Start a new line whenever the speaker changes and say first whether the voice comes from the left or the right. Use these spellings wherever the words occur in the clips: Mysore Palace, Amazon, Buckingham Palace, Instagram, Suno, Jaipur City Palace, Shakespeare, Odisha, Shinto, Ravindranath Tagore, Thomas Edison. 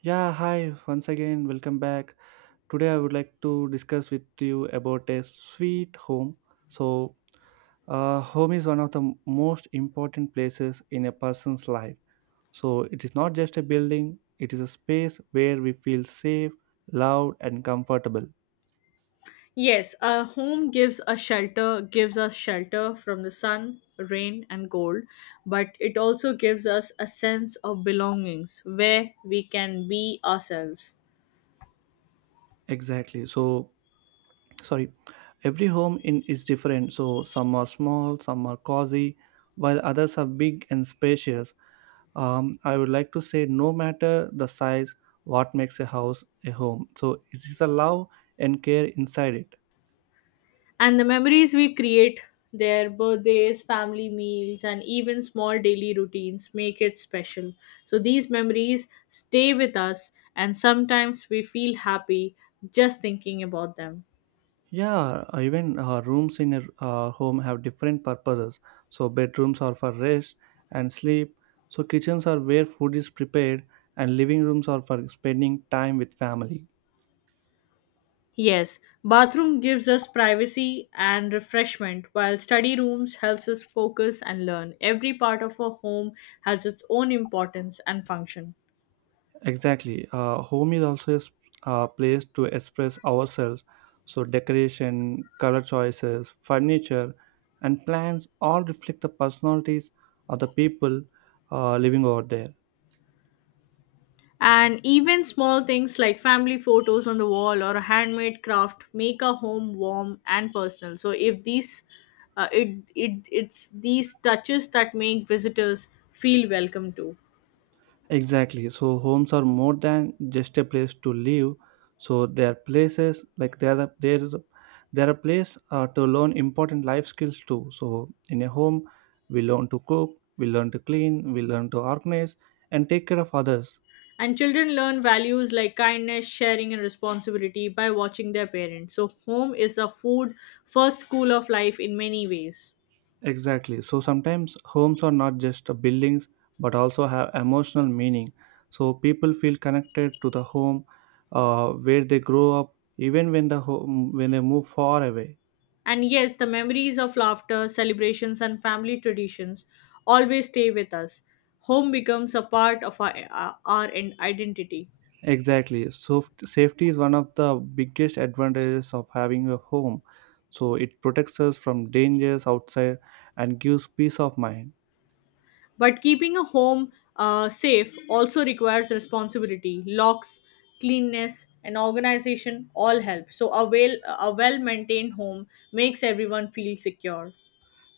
right: Yeah, hi, once again, welcome back. Today I would like to discuss with you about a sweet home. So, Home is one of the most important places in a person's life. So, it is not just a building, it is a space where we feel safe, loved, and comfortable.
left: Yes, a home gives a shelter, gives us shelter from the sun, rain, and cold, but it also gives us a sense of belongings where we can be ourselves.
right: Exactly. So, sorry Every home in is different, so some are small, some are cozy, while others are big and spacious. I would like to say, no matter the size, what makes a house a home, so it is a love and care inside it.
left: And the memories we create, their birthdays, family meals, and even small daily routines make it special. So these memories stay with us, and sometimes we feel happy just thinking about them.
right: Yeah, even rooms in a home have different purposes. So bedrooms are for rest and sleep, so kitchens are where food is prepared, and living rooms are for spending time with family.
left: Yes, bathroom gives us privacy and refreshment, while study rooms helps us focus and learn. Every part of our home has its own importance and function.
right: Exactly. Home is also a a place to express ourselves. So, decoration, color choices, furniture, and plans all reflect the personalities of the people living over there.
left: And even small things like family photos on the wall or a handmade craft make our home warm and personal. So if these it's these touches that make visitors feel welcome too.
right: Exactly. So, homes are more than just a place to live. So, they are places like they are a place to learn important life skills too. So, in a home, we learn to cook, we learn to clean, we learn to organize, and take care of others.
left: And children learn values like kindness, sharing, and responsibility by watching their parents. So, home is a food first school of life in many ways.
right: Exactly. So sometimes homes are not just buildings, but also have emotional meaning. So people feel connected to the home where they grow up, even when the home when they move far away.
left: And yes, the memories of laughter, celebrations, and family traditions always stay with us. Home becomes a part of our identity.
right: Exactly. So safety is one of the biggest advantages of having a home. So it protects us from dangers outside and gives peace of mind.
left: But keeping a home safe also requires responsibility. Locks, cleanness, and organization all help. So a well maintained home makes everyone feel secure.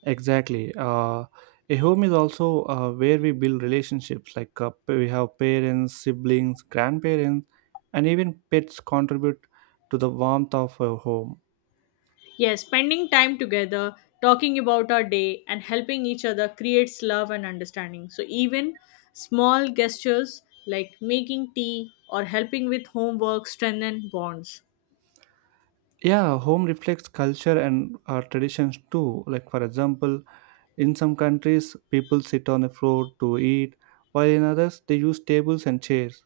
right: Exactly. A home is also where we build relationships. Like we have parents, siblings, grandparents, and even pets contribute to the warmth of a home.
left: Yes, spending time together, talking about our day, and helping each other creates love and understanding. So, even small gestures like making tea or helping with homework strengthen bonds.
right: Yeah, home reflects culture and traditions too. Like for example, in some countries, people sit on the floor to eat, while in others they use tables and chairs.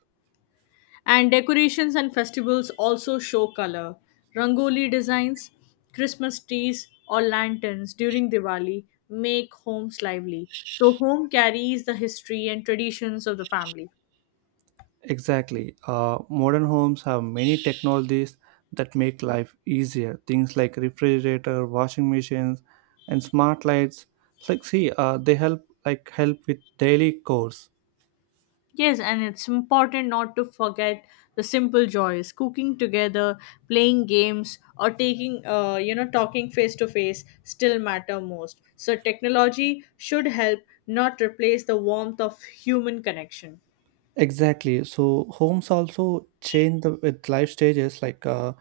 left: And decorations and festivals also show color. Rangoli designs, Christmas trees, or lanterns during Diwali make homes lively. So, home carries the history and traditions of the family.
right: Exactly. Modern homes have many technologies that make life easier. Things like refrigerator, washing machines, and smart lights. It's like, see, they help, like help with daily chores.
left: Yes, and it's important not to forget the simple joys cooking together, playing games, or taking, talking face to face still matter most. So, technology should help, not replace the warmth of human connection.
right: Exactly. So homes also change the with life stages, like uh,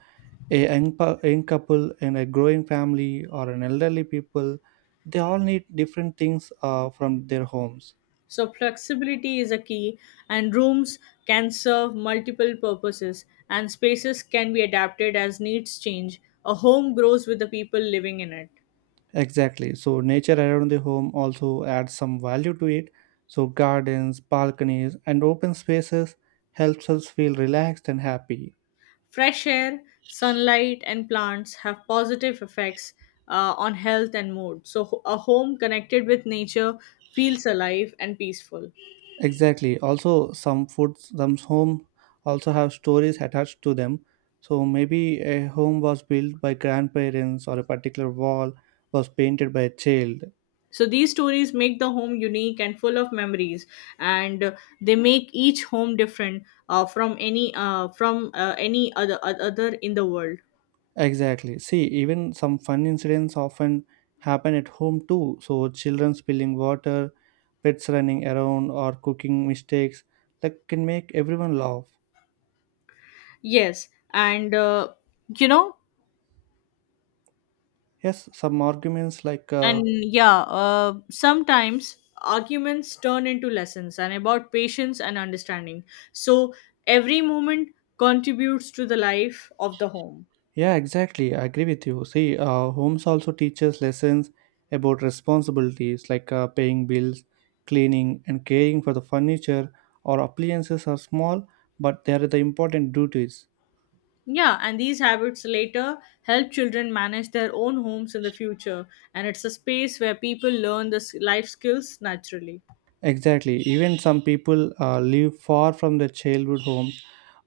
right: a young, pa- young couple and a growing family, or an elderly people. They all need different things from their homes.
left: So, flexibility is a key, and rooms can serve multiple purposes, and spaces can be adapted as needs change. A home grows with the people living in it.
right: Exactly. So nature around the home also adds some value to it. So gardens, balconies, and open spaces helps us feel relaxed and happy.
left: Fresh air, sunlight, and plants have positive effects on health and mood. So, a home connected with nature feels alive and peaceful.
right: Exactly. Also, some foods, some home also have stories attached to them. So maybe a home was built by grandparents, or a particular wall was painted by a child.
left: So, these stories make the home unique and full of memories, and they make each home different from any other other in the world.
right: Exactly. See, even some fun incidents often happen at home too. So, children spilling water, pets running around, or cooking mistakes that can make everyone laugh.
left: Yes, and you know
right: Yes, some arguments like,
left: yeah, sometimes arguments turn into lessons and about patience and understanding, so every moment contributes to the life of the home.
right: yeah, exactly. I agree with you. See, homes also teaches lessons about responsibilities, like paying bills, cleaning, and caring for the furniture or appliances are small, but they are the important duties.
left: Yeah, and these habits later help children manage their own homes in the future, and it's a space where people learn the life skills naturally.
right: Exactly. Even some people live far from their childhood home,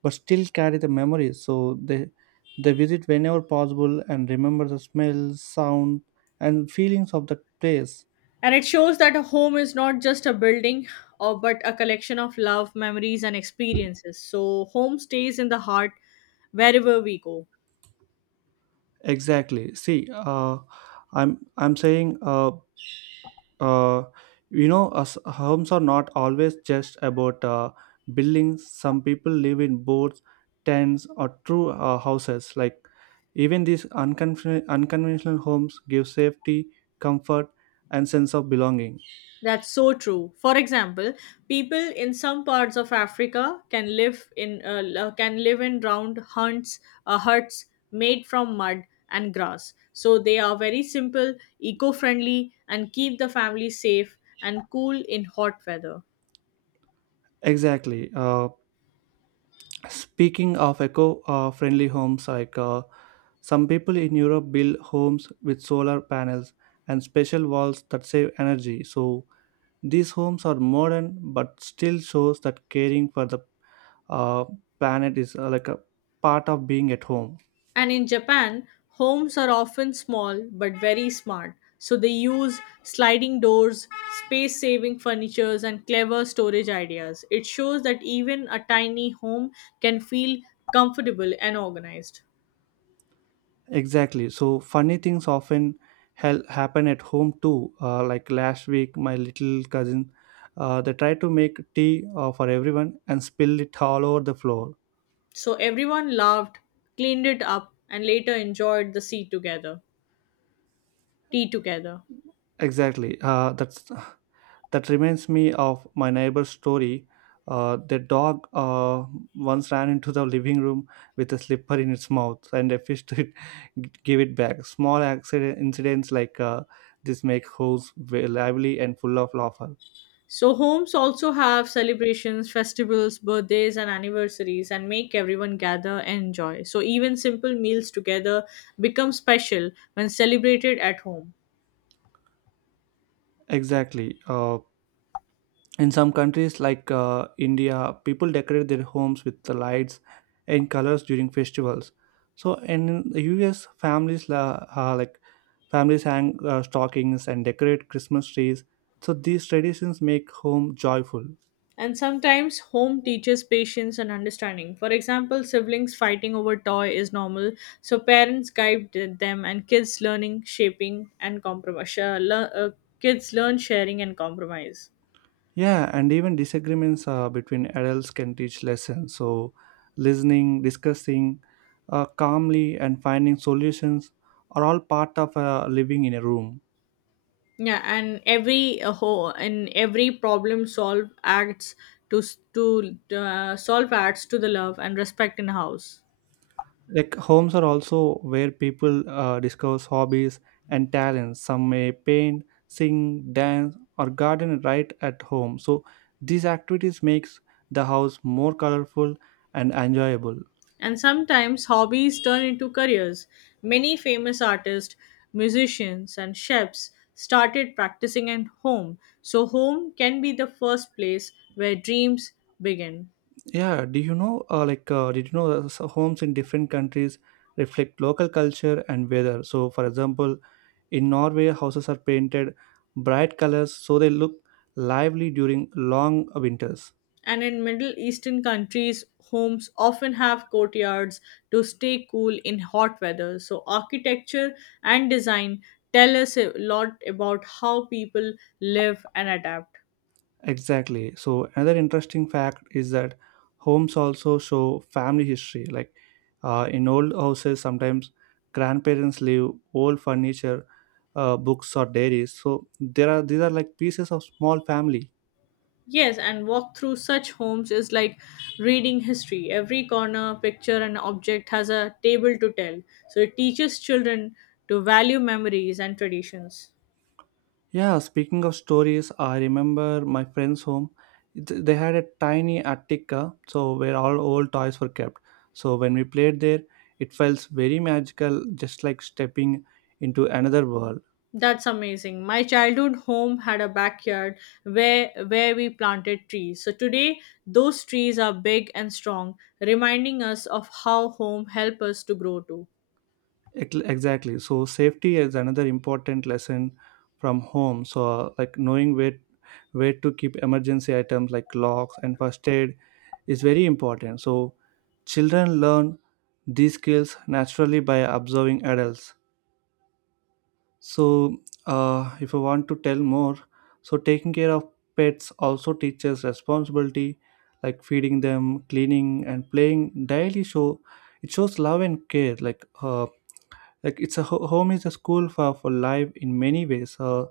right: but still carry the memories. So they visit whenever possible and remember the smells, sound, and feelings of that place.
left: And it shows that a home is not just a building or but a collection of love, memories, and experiences, so home stays in the heart wherever we go.
right: Exactly. See, I'm saying uh, you know, us homes are not always just about buildings. Some people live in boats, tents, or true houses. Like even these unconventional homes give safety, comfort, and sense of belonging.
left: That's so true. For example, people in some parts of Africa can live in can live in round hunts, huts made from mud and grass. So they are very simple, eco-friendly, and keep the family safe and cool in hot weather.
right: Exactly. Speaking of eco friendly homes, like some people in Europe build homes with solar panels and special walls that save energy. So these homes are modern but still shows that caring for the uh, planet is like a part of being at home.
left: And in Japan, homes are often small but very smart, so they use sliding doors, space saving furnitures, and clever storage ideas. It shows that even a tiny home can feel comfortable and organized.
right: Exactly. So funny things often happen at home too. Like last week, my little cousin, they tried to make tea for everyone and spilled it all over the floor.
left: So everyone laughed, cleaned it up, and later enjoyed the sea together, tea together.
right: Exactly. That reminds me of my neighbor's story. The dog once ran into the living room with a slipper in its mouth, and a fish to it, give it back. Small accident incidents like this make holes very lively and full of laughter.
left: So homes also have celebrations, festivals, birthdays, and anniversaries, and make everyone gather and enjoy. So even simple meals together become special when celebrated at home.
right: Exactly. In some countries like India, people decorate their homes with the lights and colors during festivals. So, and in the US, families families hang stockings and decorate Christmas trees. So these traditions make home joyful.
left: And sometimes home teaches patience and understanding. For example, siblings fighting over toy is normal, so parents guide them, and kids learning, shaping, and compromise. Kids learn sharing and compromise.
right: Yeah, and even disagreements between adults can teach lessons. So, listening, discussing calmly, and finding solutions are all part of living in a room.
left: Yeah, and every ho and every problem solve acts to solve acts to the love and respect in house.
right: Like homes are also where people discover hobbies and talents. Some may paint, sing, dance, or garden right at home. So these activities makes the house more colorful and enjoyable.
left: And sometimes hobbies turn into careers. Many famous artists, musicians, and chefs started practicing at home. So home can be the first place where dreams begin.
right: Yeah, do you know? Did you know that homes in different countries reflect local culture and weather? So, for example, in Norway, houses are painted bright colors so they look lively during long winters.
left: And in middle eastern countries, homes often have courtyards to stay cool in hot weather, so architecture and design tell us a lot about how people live and adapt.
right: Exactly. So another interesting fact is that homes also show family history. Like in old houses, sometimes grandparents leave old furniture, books or diaries. So there are these are like pieces of small family.
left: Yes, and walk through such homes is like reading history. Every corner, picture, and object has a tale to tell, so it teaches children to value memories and traditions.
right: Yeah. Speaking of stories, I remember my friend's home. They had a tiny attic, so where all old toys were kept. So when we played there, it felt very magical, just like stepping into another world.
left: That's amazing. My childhood home had a backyard where we planted trees. So today those trees are big and strong, reminding us of how home help us to grow too.
right: Exactly. So safety is another important lesson from home. So like knowing where to keep emergency items like locks and first aid is very important. So children learn these skills naturally by observing adults. So if I want to tell more, so taking care of pets also teaches responsibility, like feeding them, cleaning, and playing daily show, it shows love and care. Like home is a school for life in many ways. uh,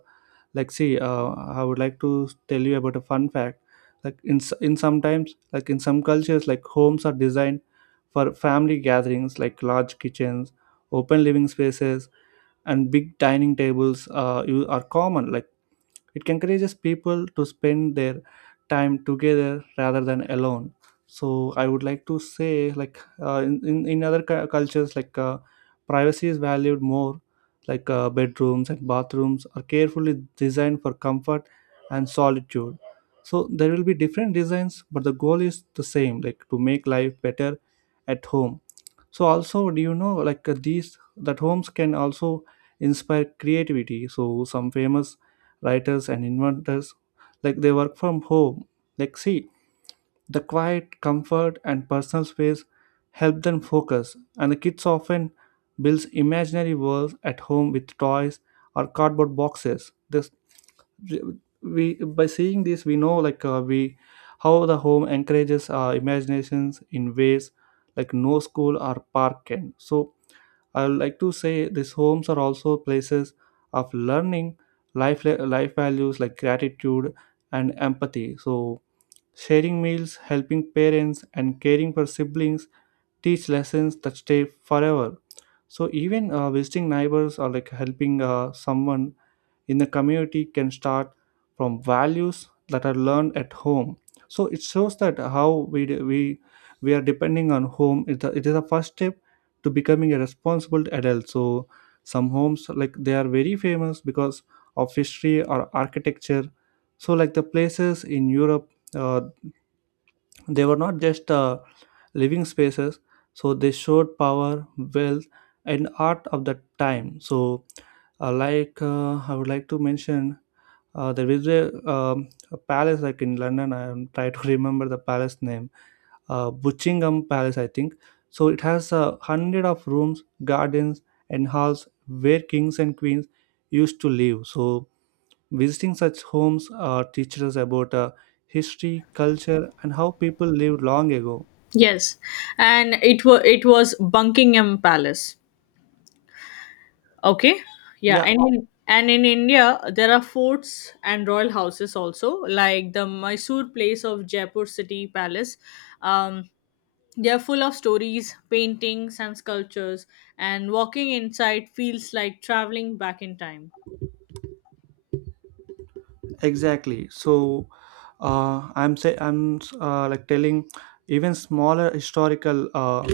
right: like see uh, i would like to tell you about a fun fact. Like in s- in sometimes, like in some cultures, like homes are designed for family gatherings, like large kitchens, open living spaces, and big dining tables you are common. Like it encourages people to spend their time together rather than alone. So I would like to say, like in other cultures, like privacy is valued more. Like bedrooms and bathrooms are carefully designed for comfort and solitude. So there will be different designs, but the goal is the same, like to make life better at home. So also, do you know like these that homes can also inspire creativity? So some famous writers and inventors, like they work from home. Like see, the quiet comfort and personal space help them focus, and the kids often builds imaginary worlds at home with toys or cardboard boxes. This, we by seeing this, we know, like we how the home encourages our imaginations in ways like no school or park can. So I would like to say these homes are also places of learning life values like gratitude and empathy. So sharing meals, helping parents, and caring for siblings teach lessons that stay forever. So even visiting neighbors, or like helping someone in the community can start from values that are learned at home. So it shows that how we d- we are depending on home. It is a first step to becoming a responsible adult. So some homes, like they are very famous because of history or architecture. So like the places in Europe, uh, they were not just living spaces. So they showed power, wealth, and art of the time. So I would like to mention, there is a palace like in London. I am trying to remember the palace name. Buckingham Palace, I think. So it has 100 of rooms, gardens, and halls where kings and queens used to live. So visiting such homes teaches us about history, culture, and how people lived long ago.
left: Yes. And it was Buckingham Palace. Okay? Yeah,
right: Yeah,
left: and in India there are forts and royal houses also, like the Mysore Place of Jaipur City Palace. Um, they're full of stories, paintings, and sculptures, and walking inside feels like traveling back in time.
right: exactly. So I'm say I'm like telling even smaller historical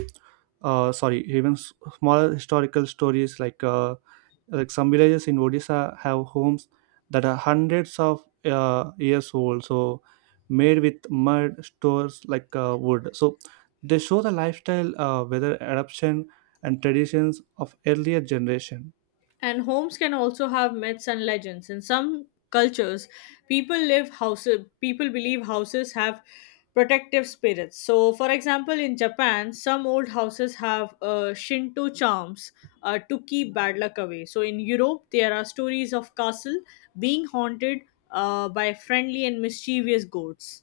right: uh, sorry even s- smaller historical stories, like some villages in Odisha have homes that are hundreds of years old. So made with mud stores, like wood. So they show the lifestyle, weather adoption, and traditions of earlier generation.
left: And homes can also have myths and legends. In some cultures, people live houses. People believe houses have protective spirits. So, for example, in Japan, some old houses have Shinto charms to keep bad luck away. So, in Europe, there are stories of castle being haunted by friendly and mischievous ghosts.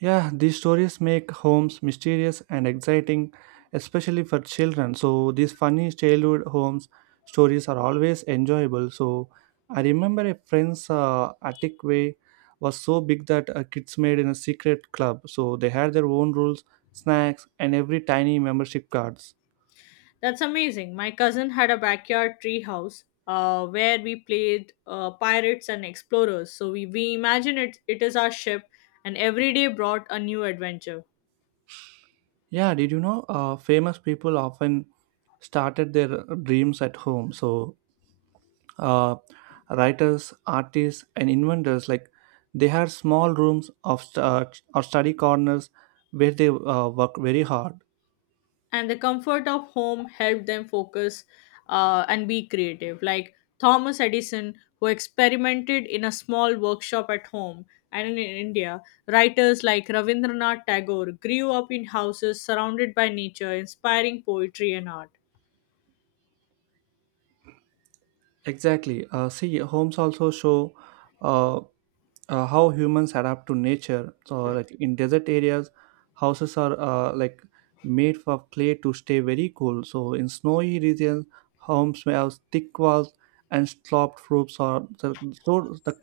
right: Yeah, these stories make homes mysterious and exciting, especially for children. So these funny childhood homes stories are always enjoyable. So I remember a friend's attic way was so big that kids made in a secret club. So they had their own rules, snacks, and every tiny membership cards.
left: That's amazing. My cousin had a backyard treehouse where we played pirates and explorers. So we imagine it is our ship, and every day brought a new adventure.
right: Yeah, did you know famous people often started their dreams at home? So uh, writers, artists, and inventors. They had small rooms of or study corners where they work very hard.
left: And the comfort of home helped them focus and be creative. Like Thomas Edison, who experimented in a small workshop at home, and in India, writers like Ravindranath Tagore grew up in houses surrounded by nature, inspiring poetry and art.
right: Exactly. See, homes also show uh, how humans adapt to nature. So, like in desert areas, houses are made for clay to stay very cool. So, in snowy regions, homes may have thick walls and sloped roofs, or so, so the,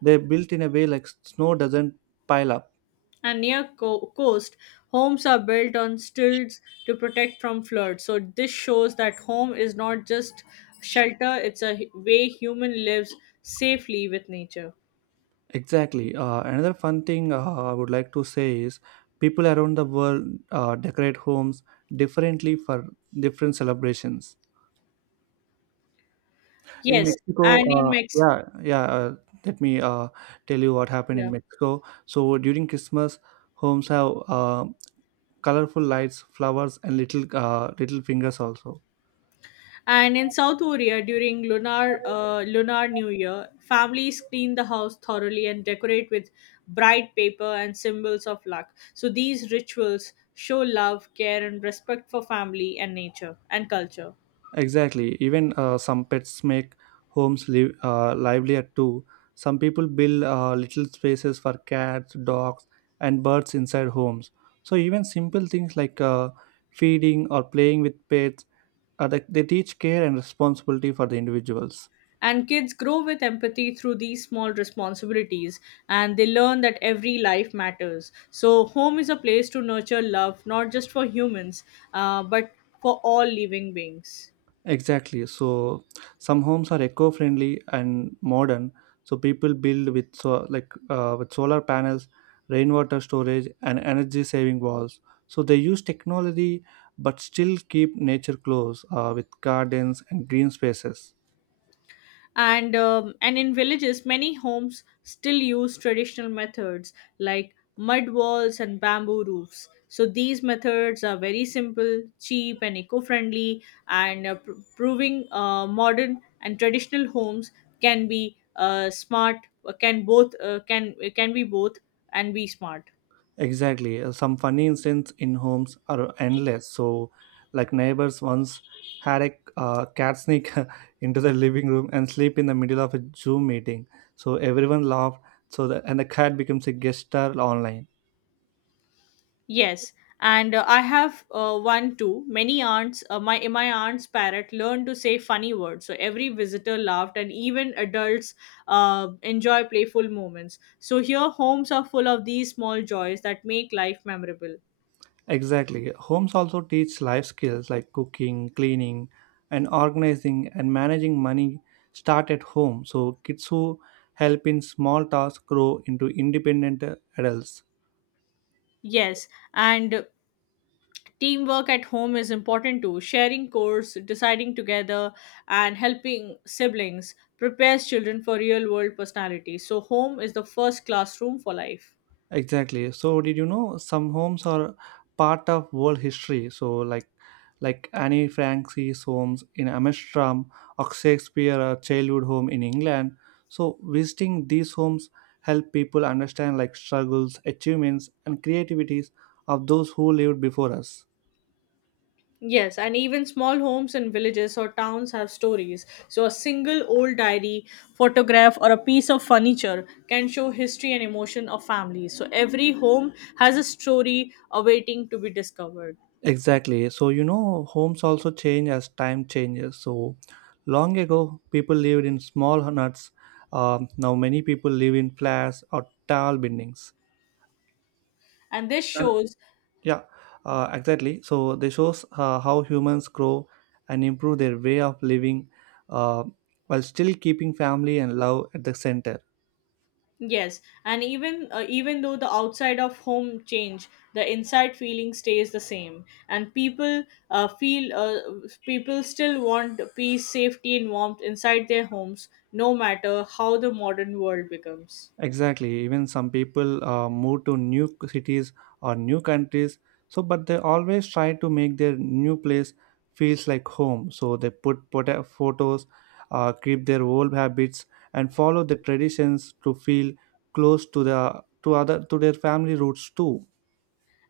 right: they're built in a way like snow doesn't pile up.
left: And near coast, homes are built on stilts to protect from floods, so this shows that home is not just shelter. It's a way human lives safely with nature.
right: Exactly. Another fun thing I would like to say is people around the world decorate homes differently for different celebrations. In
left: Yes,
right: Mexico,
left: and in mex,
right: yeah, yeah. Let me tell you what happened in
left: yeah,
right: Mexico. So during Christmas, homes have colorful lights, flowers, and little fingers also.
left: and in South Korea, during Lunar New Year, families clean the house thoroughly and decorate with bright paper and symbols of luck. So these rituals show love, care, and respect for family and nature and culture.
right: Exactly. Even some pets make homes livelier too. Some people build little spaces for cats, dogs, and birds inside homes. So even simple things like feeding or playing with pets, uh, they teach care and responsibility for the individuals.
left: And kids grow with empathy through these small responsibilities, and they learn that every life matters. So, home is a place to nurture love, not just for humans, but for all living beings.
right: Exactly. So some homes are eco-friendly and modern. So people build with with solar panels, rainwater storage, and energy-saving walls. So they use technology but still keep nature close with gardens and green spaces.
left: And and in villages many homes still use traditional methods like mud walls and bamboo roofs, so these methods are very simple, cheap, and eco-friendly, and proving modern and traditional homes can be smart can both can be both and be smart.
right: Exactly. Some funny incidents in homes are endless. So, like neighbors once had a cat sneak into the living room and sleep in the middle of a Zoom meeting. So everyone laughed. And the cat becomes a guest star online.
left: Yes, and I have one too. Many aunts, my aunt's parrot learned to say funny words, so every visitor laughed, and even adults enjoy playful moments. So here, homes are full of these small joys that make life memorable.
right: Exactly. Homes also teach life skills like cooking, cleaning, and organizing and managing money start at home. So kids who help in small tasks grow into independent adults.
left: Yes, and teamwork at home is important too. Sharing chores, deciding together, and helping siblings prepares children for real world personalities. So home is the first classroom for life.
right: Exactly. So did you know some homes are part of world history? Like Anne Frank's homes in Amsterdam or Shakespeare a childhood home in England. So visiting these homes help people understand like struggles, achievements and creativities of those who lived before us.
left: Yes, and even small homes in villages or towns have stories. So, a single old diary, photograph, or a piece of furniture can show history and emotion of families. So, every home has a story awaiting to be discovered.
right: Exactly. So you know homes also change as time changes. So long ago people lived in small huts. Now many people live in flats or tall buildings.
left: And this
right: Uh,
left: shows,
right: yeah, exactly. So they shows how humans grow and improve their way of living uh, while still keeping family and love at the center.
left: yes, and even even though the outside of home change, the inside feeling stays the same, and people feel people still want peace, safety, and warmth inside their homes, no matter how the modern world becomes.
right: Exactly. Even some people move to new cities or new countries. So, but they always try to make their new place feels like home. So they put photos, keep their old habits, and follow the traditions to feel close to the to other to their family roots too.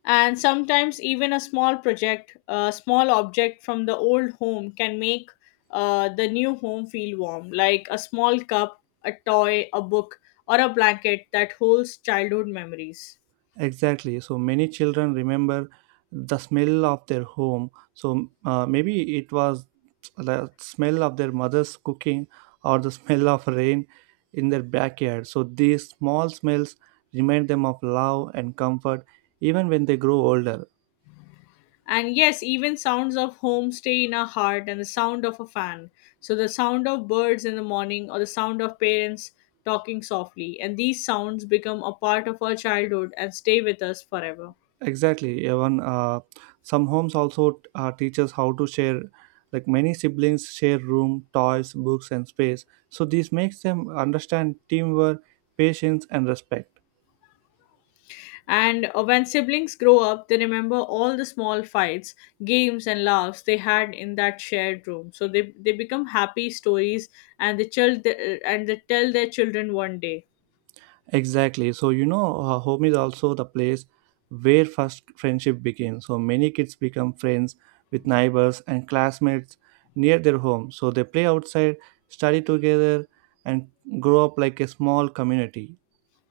left: And sometimes even a small project, a small object from the old home can make the new home feel warm, like a small cup, a toy, a book, or a blanket that holds childhood memories.
right: Exactly. So many children remember the smell of their home. So maybe it was the smell of their mother's cooking or the smell of rain in their backyard. So these small smells remind them of love and comfort even when they grow older.
left: And yes, even sounds of home stay in our heart, and the sound of a fan. So the sound of birds in the morning or the sound of parents talking softly. And these sounds become a part of our childhood and stay with us forever.
right: Exactly. Even some homes also teach us how to share. Like many siblings share room, toys, books, and space. So this makes them understand teamwork, patience, and respect.
left: And when siblings grow up, they remember all the small fights, games, and laughs they had in that shared room. So they become happy stories, and they tell their children one day.
right: Exactly. So, you know, home is also the place where first friendship begins. So, many kids become friends with neighbors and classmates near their home. So, they play outside, study together, and grow up like a small community.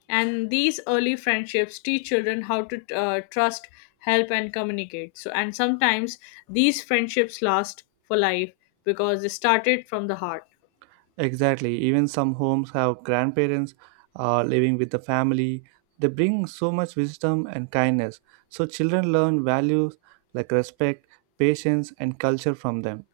left: And these early friendships teach children how to trust, help, and communicate, so and sometimes these friendships last for life because they started from the heart.
right: Exactly. Even some homes have grandparents living with the family. They bring so much wisdom and kindness. So, children learn values like respect, patience, and culture from them.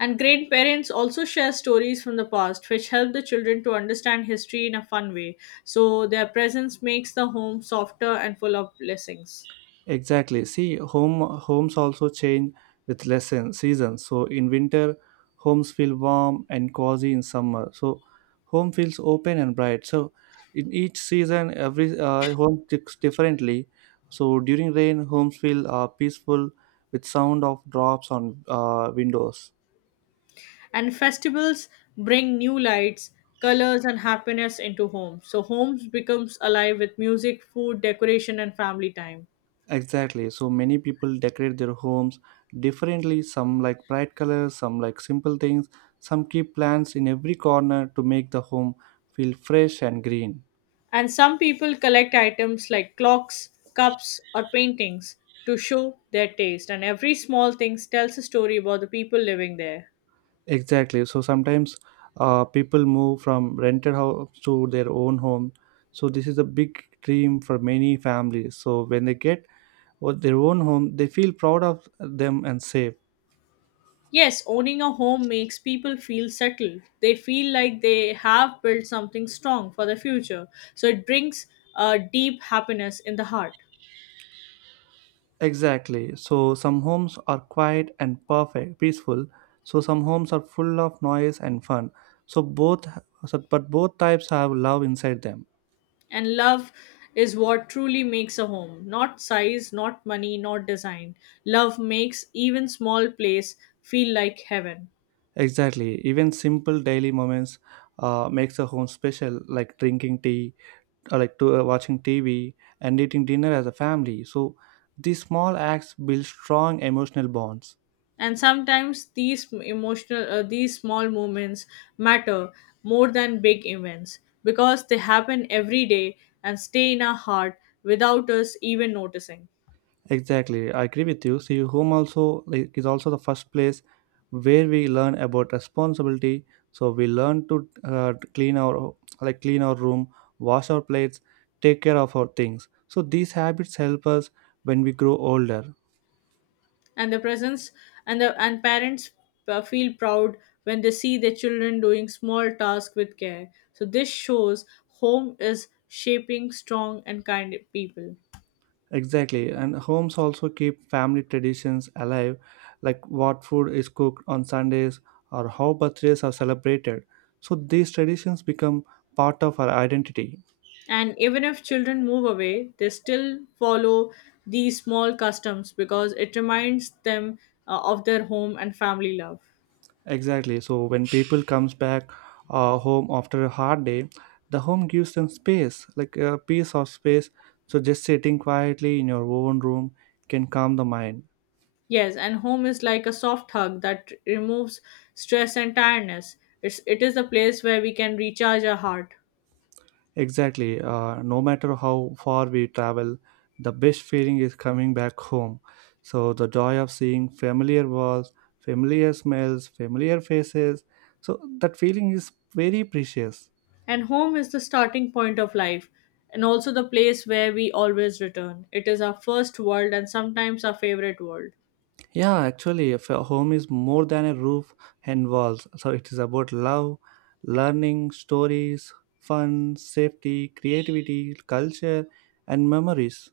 left: And grandparents also share stories from the past, which help the children to understand history in a fun way, so their presence makes the home softer and full of blessings.
right: Exactly. See, homes also change with lesson seasons. So in winter, homes feel warm and cozy. In summer, so home feels open and bright. So in each season, every home ticks differently. So during rain, homes feel peaceful with sound of drops on windows.
left: And festivals bring new lights, colors, and happiness into homes, so homes becomes alive with music, food, decoration, and family time.
right: Exactly. So many people decorate their homes differently. Some like bright colors, some like simple things. Some keep plants in every corner to make the home feel fresh and green.
left: And some people collect items like clocks, cups, or paintings to show their taste, and every small thing tells a story about the people living there.
right: Exactly. So sometimes people move from rented house to their own home. So this is a big dream for many families. So when they get their own home, they feel proud of them and safe.
left: Yes, owning a home makes people feel settled. They feel like they have built something strong for the future. So it brings a deep happiness in the heart.
right: Exactly. So some homes are quiet and perfect, peaceful. So some homes are full of noise and fun. So both, so but both types have love inside them.
left: And love is what truly makes a home. Not size, not money, not design. Love makes even small place feel like heaven.
right: Exactly. Even simple daily moments makes a home special, like drinking tea, or watching TV, and eating dinner as a family. So these small acts build strong emotional bonds.
left: And sometimes these emotional these small moments matter more than big events because they happen every day and stay in our heart without us even noticing.
right: Exactly, I agree with you. See, home also like, is also the first place where we learn about responsibility. So we learn to clean our room, wash our plates, take care of our things. So these habits help us when we grow older.
left: And the presence and parents feel proud when they see their children doing small tasks with care, so this shows home is shaping strong and kind people.
right: Exactly, and homes also keep family traditions alive, like what food is cooked on Sundays or how birthdays are celebrated. So these traditions become part of our identity.
left: And even if children move away, they still follow these small customs because it reminds them of their home and family love.
right: Exactly. So when people comes back home after a hard day, the home gives them space, like a piece of space. So just sitting quietly in your own room can calm the mind.
left: Yes, and home is like a soft hug that removes stress and tiredness. It is a place where we can recharge our heart.
right: Exactly. No matter how far we travel, the best feeling is coming back home. So the joy of seeing familiar walls, familiar smells, familiar faces. So that feeling is very precious.
left: And home is the starting point of life and also the place where we always return. It is our first world and sometimes our favorite world.
right: Yeah, actually, if a home is more than a roof and walls, so it is about love, learning, stories, fun, safety, creativity, culture, and memories.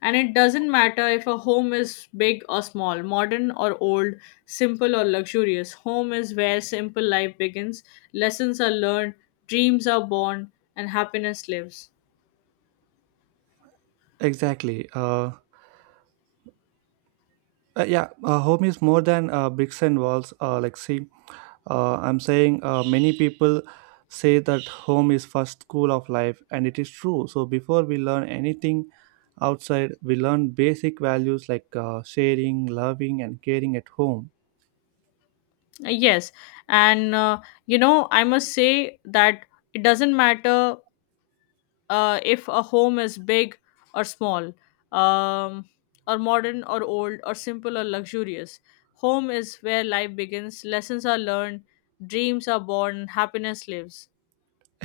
left: And it doesn't matter if a home is big or small, modern or old, simple or luxurious. Home is where simple life begins, lessons are learned, dreams are born, and happiness lives.
right: Exactly. Yeah, a home is more than bricks and walls. See, I'm saying many people say that home is first school of life, and it is true. So before we learn anything outside, we learn basic values like sharing, loving, and caring at home.
left: Yes. And I must say that it doesn't matter if a home is big or small, um, or modern or old, or simple or luxurious. Home is where life begins, lessons are learned, dreams are born, happiness lives.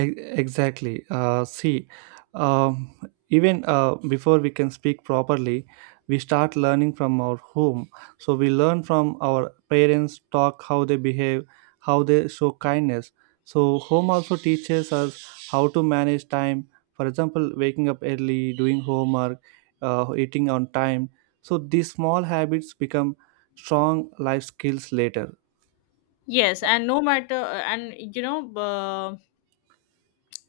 right: E- Exactly. See, um, even before we can speak properly, we start learning from our home. So we learn from our parents, talk how they behave, how they show kindness. So home also teaches us how to manage time. For example, waking up early, doing homework, eating on time. So these small habits become strong life skills later.
left: Yes, and no matter, and you know,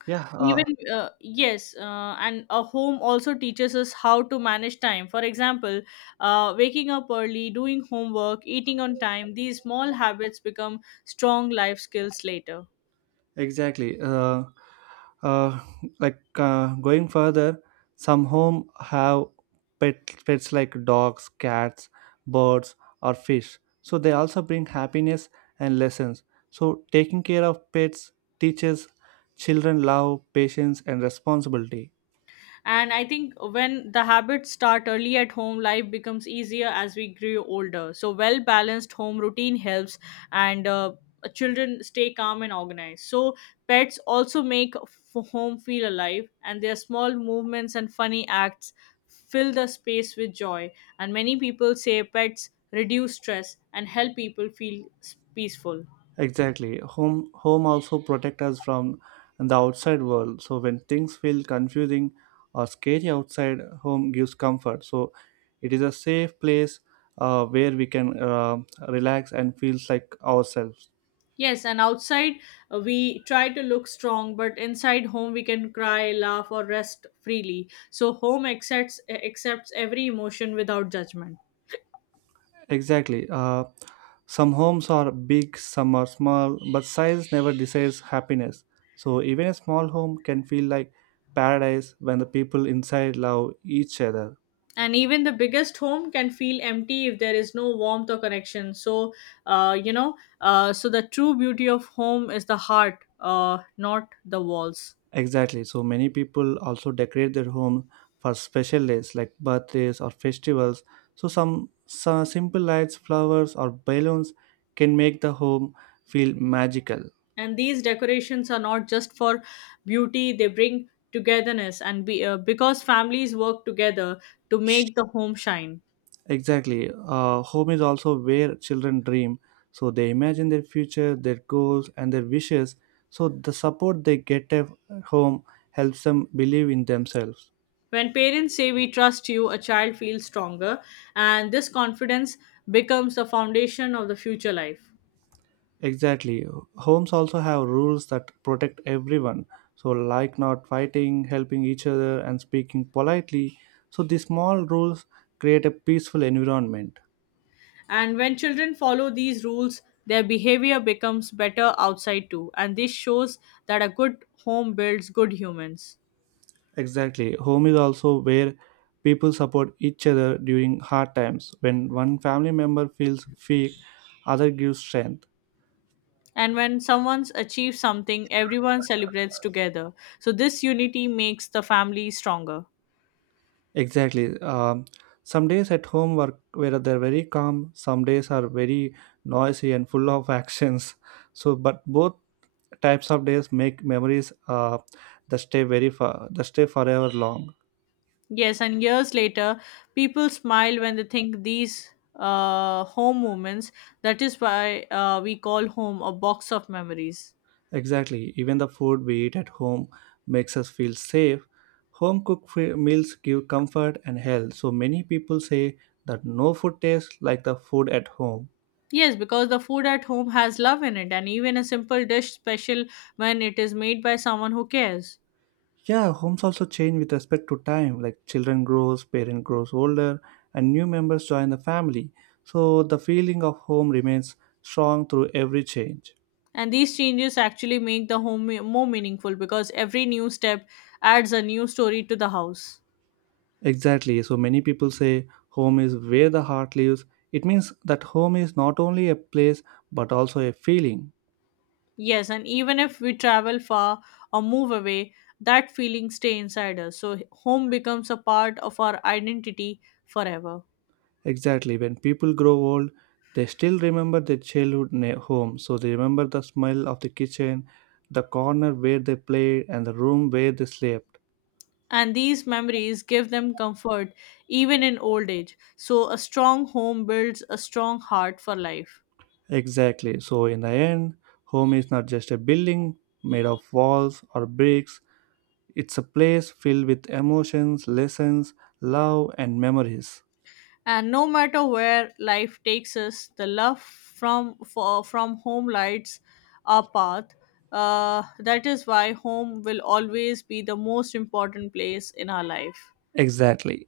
right: Yeah, uh,
left: even yes, and a home also teaches us how to manage time. For example, waking up early, doing homework, eating on time, these small habits become strong life skills later.
right: Exactly. Uh, Going further, some home have pets like dogs, cats, birds, or fish. So they also bring happiness and lessons. So taking care of pets teaches children love, patience, and responsibility.
left: And I think when the habits start early at home, life becomes easier as we grow older. So, well balanced home routine helps, and children stay calm and organized. So, pets also make home feel alive, and their small movements and funny acts fill the space with joy. And many people say pets reduce stress and help people feel peaceful.
right: Exactly. Home also protect us from the outside world. So when things feel confusing or scary outside, home gives comfort. So it is a safe place where we can relax and feels like ourselves.
left: Yes, and outside we try to look strong, but inside home we can cry, laugh, or rest freely. So home accepts every emotion without judgment.
right: Exactly. Some homes are big, some are small, but size never decides happiness. So even a small home can feel like paradise when the people inside love each other.
left: And even the biggest home can feel empty if there is no warmth or connection. So the true beauty of home is the heart, not the walls.
right: Exactly. So many people also decorate their home for special days like birthdays or festivals. So some simple lights, flowers, or balloons can make the home feel magical.
left: And these decorations are not just for beauty; they bring togetherness. Because families work together to make the home shine.
right: Exactly. Home is also where children dream. So they imagine their future, their goals, and their wishes. So the support they get at home helps them believe in themselves.
left: When parents say we trust you, a child feels stronger, and this confidence becomes the foundation of the future life.
right: Exactly. Homes also have rules that protect everyone. So, like not fighting, helping each other, and speaking politely. So, these small rules create a peaceful environment.
left: And when children follow these rules, their behavior becomes better outside too. And this shows that a good home builds good humans.
right: Exactly. Home is also where people support each other during hard times. When one family member feels weak, other gives strength.
left: And when someone achieves something, everyone celebrates together. So, this unity makes the family stronger.
right: Exactly. Some days at home were where they're very calm. Some days are very noisy and full of actions. So, but both types of days make memories that stay very far, that stay forever long.
left: Yes, and years later, people smile when they think these home moments. That is why we call home a box of memories.
right: Exactly. Even the food we eat at home makes us feel safe. Home cooked meals give comfort and health. So many people say that no food tastes like the food at home.
left: Yes, because the food at home has love in it, and even a simple dish special when it is made by someone who cares.
right: Yeah, homes also change with respect to time. Like children grows, parent grows older, and new members join the family. So the feeling of home remains strong through every change.
left: And these changes actually make the home more meaningful because every new step adds a new story to the house.
right: Exactly. So many people say home is where the heart lives. It means that home is not only a place but also a feeling.
left: Yes, and even if we travel far or move away, that feeling stay inside us. So home becomes a part of our identity forever.
right: Exactly. When people grow old, they still remember their childhood home. So they remember the smell of the kitchen, the corner where they played, and the room where they slept.
left: And these memories give them comfort even in old age. So a strong home builds a strong heart for life.
right: Exactly. So, in the end, home is not just a building made of walls or bricks, it's a place filled with emotions, lessons, love, and memories.
left: And no matter where life takes us, the love from home lights our path. That is why home will always be the most important place in our life.
right: Exactly.